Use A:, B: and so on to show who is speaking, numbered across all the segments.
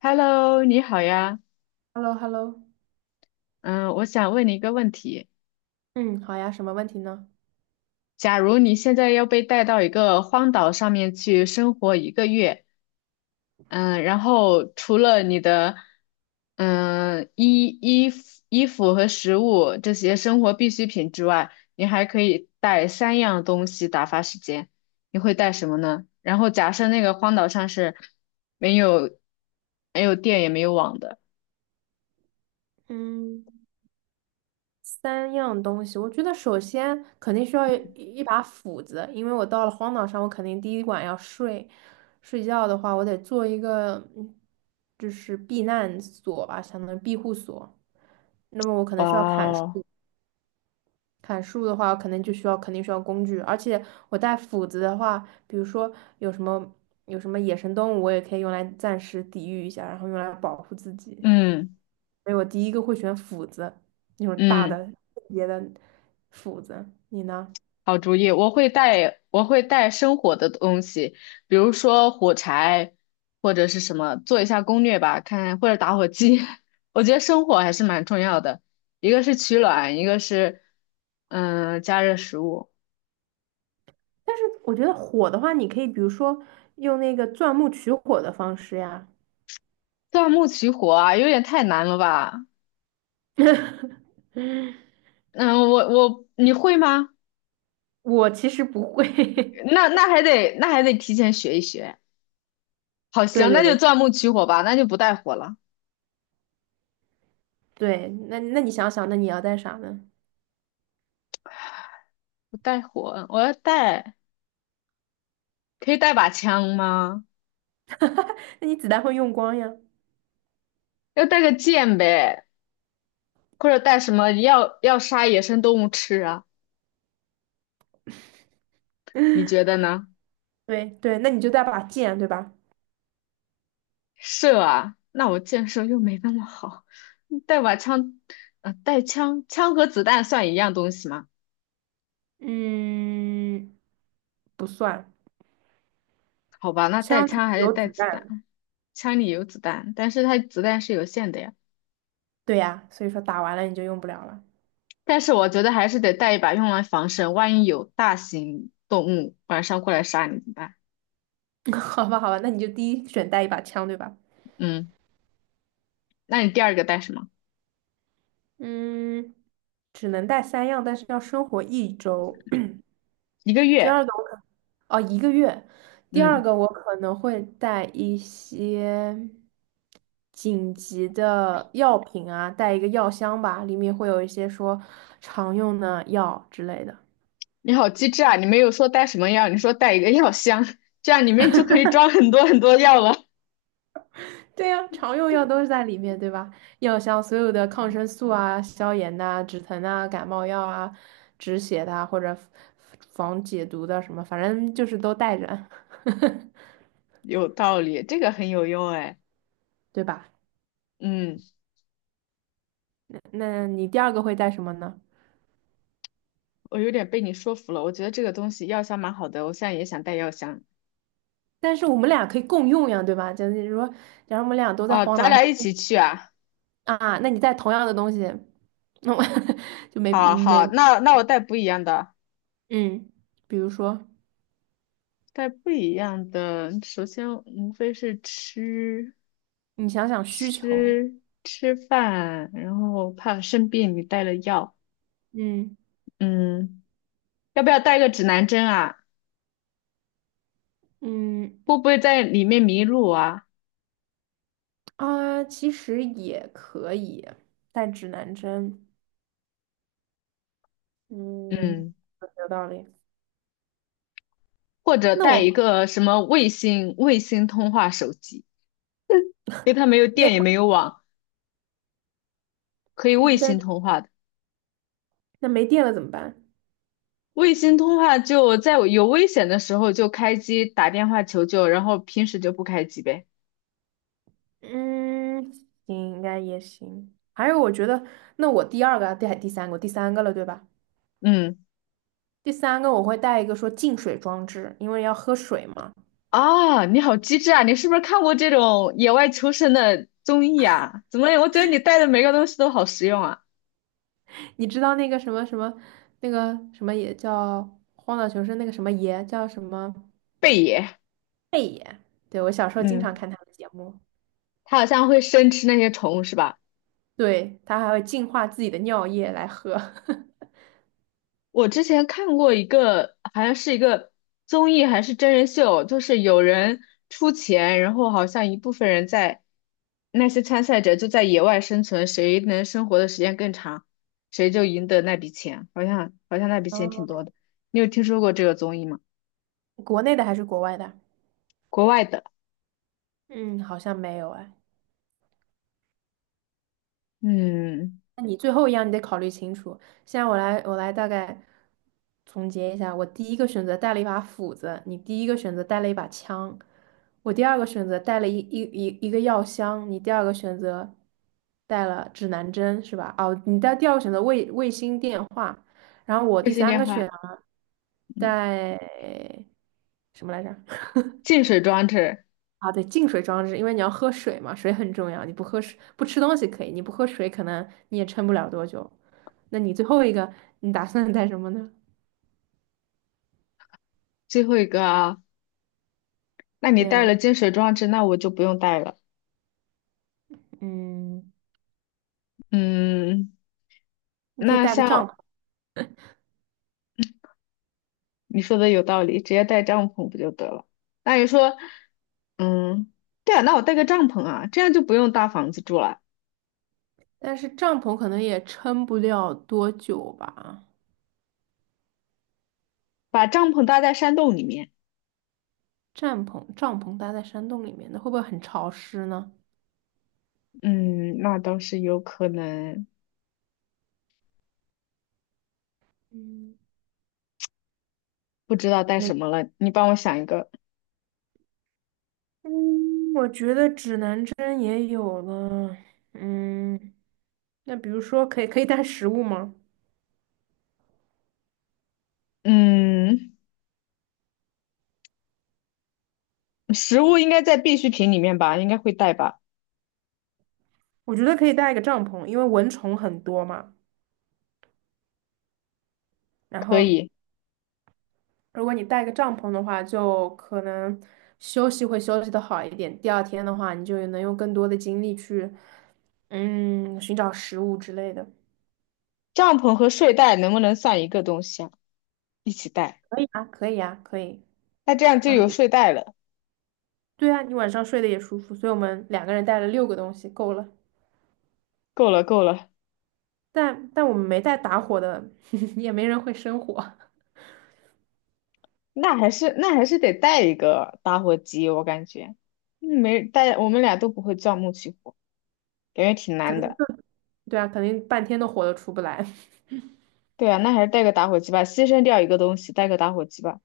A: Hello，你好呀。
B: Hello hello
A: 嗯，我想问你一个问题：
B: 嗯，好呀，什么问题呢？
A: 假如你现在要被带到一个荒岛上面去生活一个月，嗯，然后除了你的衣服和食物这些生活必需品之外，你还可以带三样东西打发时间，你会带什么呢？然后假设那个荒岛上是没有没有电也没有网的。
B: 嗯，三样东西，我觉得首先肯定需要一把斧子，因为我到了荒岛上，我肯定第一晚要睡。睡觉的话，我得做一个就是避难所吧，相当于庇护所。那么我可
A: 哇
B: 能需要砍树，
A: 哦，
B: 砍树的话，可能就需要肯定需要工具，而且我带斧子的话，比如说有什么有什么野生动物，我也可以用来暂时抵御一下，然后用来保护自己。
A: 嗯
B: 所以我第一个会选斧子，那种大的
A: 嗯。
B: 特别的斧子。你呢？
A: 好主意，我会带生火的东西，比如说火柴或者是什么，做一下攻略吧，看或者打火机。我觉得生火还是蛮重要的，一个是取暖，一个是加热食物。
B: 但是我觉得火的话，你可以比如说用那个钻木取火的方式呀。
A: 钻木取火啊，有点太难了吧？嗯，我你会吗？
B: 我其实不会。
A: 那还得提前学一学。好，
B: 对
A: 行，那
B: 对
A: 就
B: 对
A: 钻木取火吧，那就不带火了，
B: 对，那你想想，那你要带啥呢？
A: 不带火，我要带，可以带把枪吗？
B: 那你子弹会用光呀。
A: 要带个剑呗。或者带什么要杀野生动物吃啊？你 觉得呢？
B: 对对，那你就带把剑，对吧？
A: 射啊，那我箭射又没那么好，带把枪，带枪，枪和子弹算一样东西吗？
B: 嗯，不算，
A: 好吧，那带
B: 枪可
A: 枪
B: 以
A: 还得
B: 有
A: 带
B: 子
A: 子弹，
B: 弹。
A: 枪里有子弹，但是它子弹是有限的呀。
B: 对呀，所以说打完了你就用不了了。
A: 但是我觉得还是得带一把用来防身，万一有大型动物晚上过来杀你怎么办？
B: 好吧，好吧，那你就第一选带一把枪，对吧？
A: 嗯，那你第二个带什么？
B: 嗯，只能带三样，但是要生活一周。
A: 一个
B: 第
A: 月，
B: 二个我可，哦，一个月。第二
A: 嗯。
B: 个我可能会带一些紧急的药品啊，带一个药箱吧，里面会有一些说常用的药之类的。
A: 你好机智啊！你没有说带什么药，你说带一个药箱，这样里面就可以装很多很多药了。
B: 对呀，常用药都是在里面，对吧？药箱所有的抗生素啊、消炎呐、止疼啊、感冒药啊、止血的啊或者防解毒的什么，反正就是都带着，
A: 有道理，这个很有用哎。
B: 对吧？
A: 嗯，
B: 那你第二个会带什么呢？
A: 我有点被你说服了，我觉得这个东西药箱蛮好的，我现在也想带药箱。
B: 但是我们俩可以共用呀，对吧？就是说，假如我们俩都在
A: 哦，
B: 荒
A: 咱
B: 岛上
A: 俩一起去啊！
B: 啊，那你带同样的东西，那我 就没
A: 好
B: 没
A: 好，那我带不一样的，
B: 嗯，比如说
A: 带不一样的。首先无非是吃
B: 你想想需求，
A: 吃吃饭，然后怕生病，你带了药。
B: 嗯
A: 嗯，要不要带个指南针啊？
B: 嗯。
A: 会不会在里面迷路啊？
B: 啊，其实也可以带指南针。
A: 嗯，
B: 嗯，有道理。
A: 或者
B: 那
A: 带
B: 我
A: 一个什么卫星通话手机，因为它没有电也
B: 那
A: 没有网，可以卫星
B: 那
A: 通话的。
B: 那没电了怎么办？
A: 卫星通话就在我有危险的时候就开机打电话求救，然后平时就不开机呗。
B: 嗯，行，应该也行。还有，我觉得那我第三个了，对吧？
A: 嗯，
B: 第三个我会带一个说净水装置，因为要喝水嘛。
A: 啊，你好机智啊！你是不是看过这种野外求生的综艺啊？怎么，我觉得你带的每个东西都好实用啊。
B: 你知道那个什么那个什么也叫荒岛求生那个什么爷叫什么？
A: 贝爷，
B: 对，我小时候经常
A: 嗯，
B: 看他的节目。
A: 他好像会生吃那些虫是吧？
B: 对，它还会净化自己的尿液来喝。
A: 我之前看过一个，好像是一个综艺还是真人秀，就是有人出钱，然后好像一部分人在那些参赛者就在野外生存，谁能生活的时间更长，谁就赢得那笔钱。好像那笔钱挺多
B: 哦，
A: 的，你有听说过这个综艺吗？
B: 国内的还是国外的？
A: 国外的，
B: 嗯，好像没有哎。
A: 嗯，
B: 那你最后一样你得考虑清楚。现在我来大概总结一下：我第一个选择带了一把斧子，你第一个选择带了一把枪，我第二个选择带了一个药箱，你第二个选择带了指南针是吧？哦，你带第二个选择卫星电话，然后我
A: 卫
B: 第
A: 星
B: 三
A: 电
B: 个选
A: 话，
B: 择
A: 嗯，
B: 带什么来着？
A: 净水装置，
B: 啊，对，净水装置，因为你要喝水嘛，水很重要。你不喝水，不吃东西可以，你不喝水，可能你也撑不了多久。那你最后一个，你打算带什么呢？
A: 最后一个啊，那你
B: 对
A: 带了
B: 啊，
A: 净水装置，那我就不用带了，
B: 嗯，
A: 嗯，
B: 你可以
A: 那
B: 带个帐
A: 像。
B: 篷，
A: 你说的有道理，直接带帐篷不就得了？那你说，嗯，对啊，那我带个帐篷啊，这样就不用搭房子住了，
B: 但是帐篷可能也撑不了多久吧。
A: 把帐篷搭在山洞里面。
B: 帐篷搭在山洞里面，那会不会很潮湿呢？
A: 嗯，那倒是有可能，
B: 嗯
A: 不知道带
B: 那
A: 什么了，你帮我想一个。
B: 嗯，我觉得指南针也有了。嗯，那比如说可以带食物吗？
A: 嗯，食物应该在必需品里面吧，应该会带吧？
B: 我觉得可以带一个帐篷，因为蚊虫很多嘛。然
A: 可
B: 后，
A: 以，
B: 如果你带个帐篷的话，就可能休息的好一点。第二天的话，你就能用更多的精力去，寻找食物之类的。
A: 帐篷和睡袋能不能算一个东西啊？一起带，
B: 可以啊，可以啊，可以。
A: 那这样就
B: 然后，
A: 有睡袋了，
B: 对啊，你晚上睡得也舒服，所以我们两个人带了六个东西，够了。
A: 够了够了。
B: 但我们没带打火的，也没人会生火，
A: 那还是得带一个打火机，我感觉，没带，我们俩都不会钻木取火，感觉挺
B: 可
A: 难
B: 能
A: 的。
B: 对啊，肯定半天的火都出不来。
A: 对啊，那还是带个打火机吧，牺牲掉一个东西，带个打火机吧。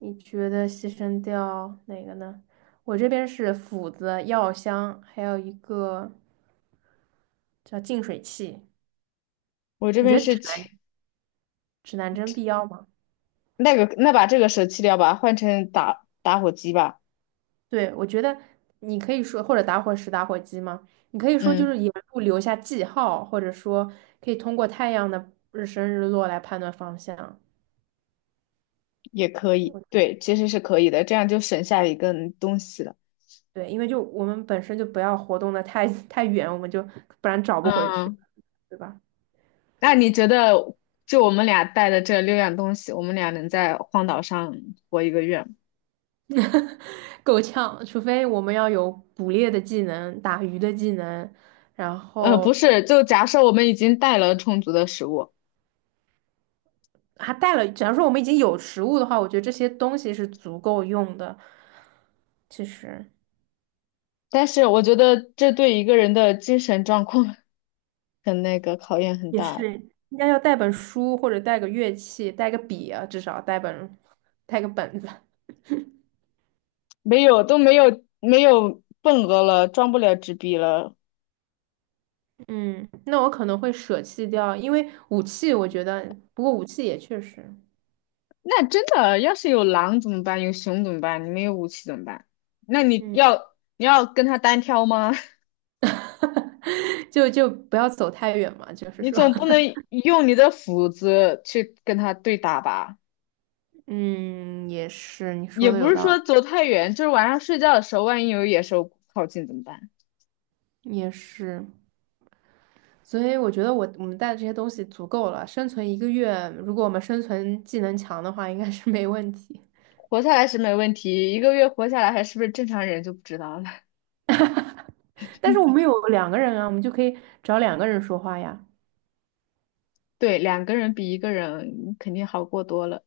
B: 你觉得牺牲掉哪个呢？我这边是斧子、药箱，还有一个叫净水器。
A: 我这
B: 你
A: 边
B: 觉得
A: 是
B: 指
A: 切
B: 南指南针必要吗？
A: 那个，那把这个舍弃掉吧，换成打火机吧。
B: 对，我觉得你可以说，或者打火石、打火机吗？你可以说就是
A: 嗯，
B: 沿路留下记号，或者说可以通过太阳的日升日落来判断方向。
A: 也可以，
B: 我
A: 对，其实是可以的，这样就省下一个东西了。
B: 对，因为就我们本身就不要活动的太远，我们就不然找不回去了，
A: 嗯，
B: 对吧？
A: 那你觉得，就我们俩带的这六样东西，我们俩能在荒岛上活一个月吗？
B: 够呛，除非我们要有捕猎的技能、打鱼的技能，然
A: 不
B: 后
A: 是，就假设我们已经带了充足的食物，
B: 还带了。假如说我们已经有食物的话，我觉得这些东西是足够用的。其实
A: 但是我觉得这对一个人的精神状况 很那个考验很
B: 也
A: 大，
B: 是应该要带本书或者带个乐器，带个笔啊，至少带个本子。
A: 没有都没有没有份额了，装不了纸币了。
B: 嗯，那我可能会舍弃掉，因为武器我觉得，不过武器也确实，
A: 那真的，要是有狼怎么办？有熊怎么办？你没有武器怎么办？那你
B: 嗯，
A: 要你要跟他单挑吗？
B: 就不要走太远嘛，就 是
A: 你
B: 说。
A: 总不 能用你的斧子去跟他对打吧？
B: 嗯，也是，你
A: 也
B: 说的
A: 不
B: 有
A: 是说
B: 道
A: 走太远，就是晚上睡觉的时候，万一有野兽靠近怎么办？
B: 理，也是。所以我觉得我们带的这些东西足够了，生存一个月，如果我们生存技能强的话，应该是没问题。
A: 活下来是没问题，一个月活下来还是不是正常人就不知道了。
B: 但是我们有两个人啊，我们就可以找两个人说话呀。
A: 对，两个人比一个人肯定好过多了。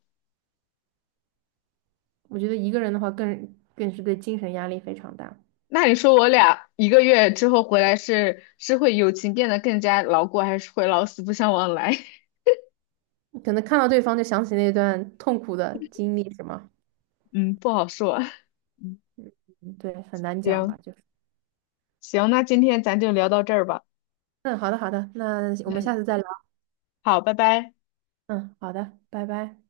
B: 我觉得一个人的话更是对精神压力非常大，
A: 那你说我俩一个月之后回来是会友情变得更加牢固，还是会老死不相往来？
B: 可能看到对方就想起那段痛苦的经历，是吗？
A: 嗯，不好说。嗯，
B: 嗯对，很难讲
A: 行
B: 吧，就是
A: 行，那今天咱就聊到这儿吧。
B: 嗯，好的好的，那我们下
A: 嗯，
B: 次再聊。
A: 好，拜拜。
B: 嗯，好的，拜拜。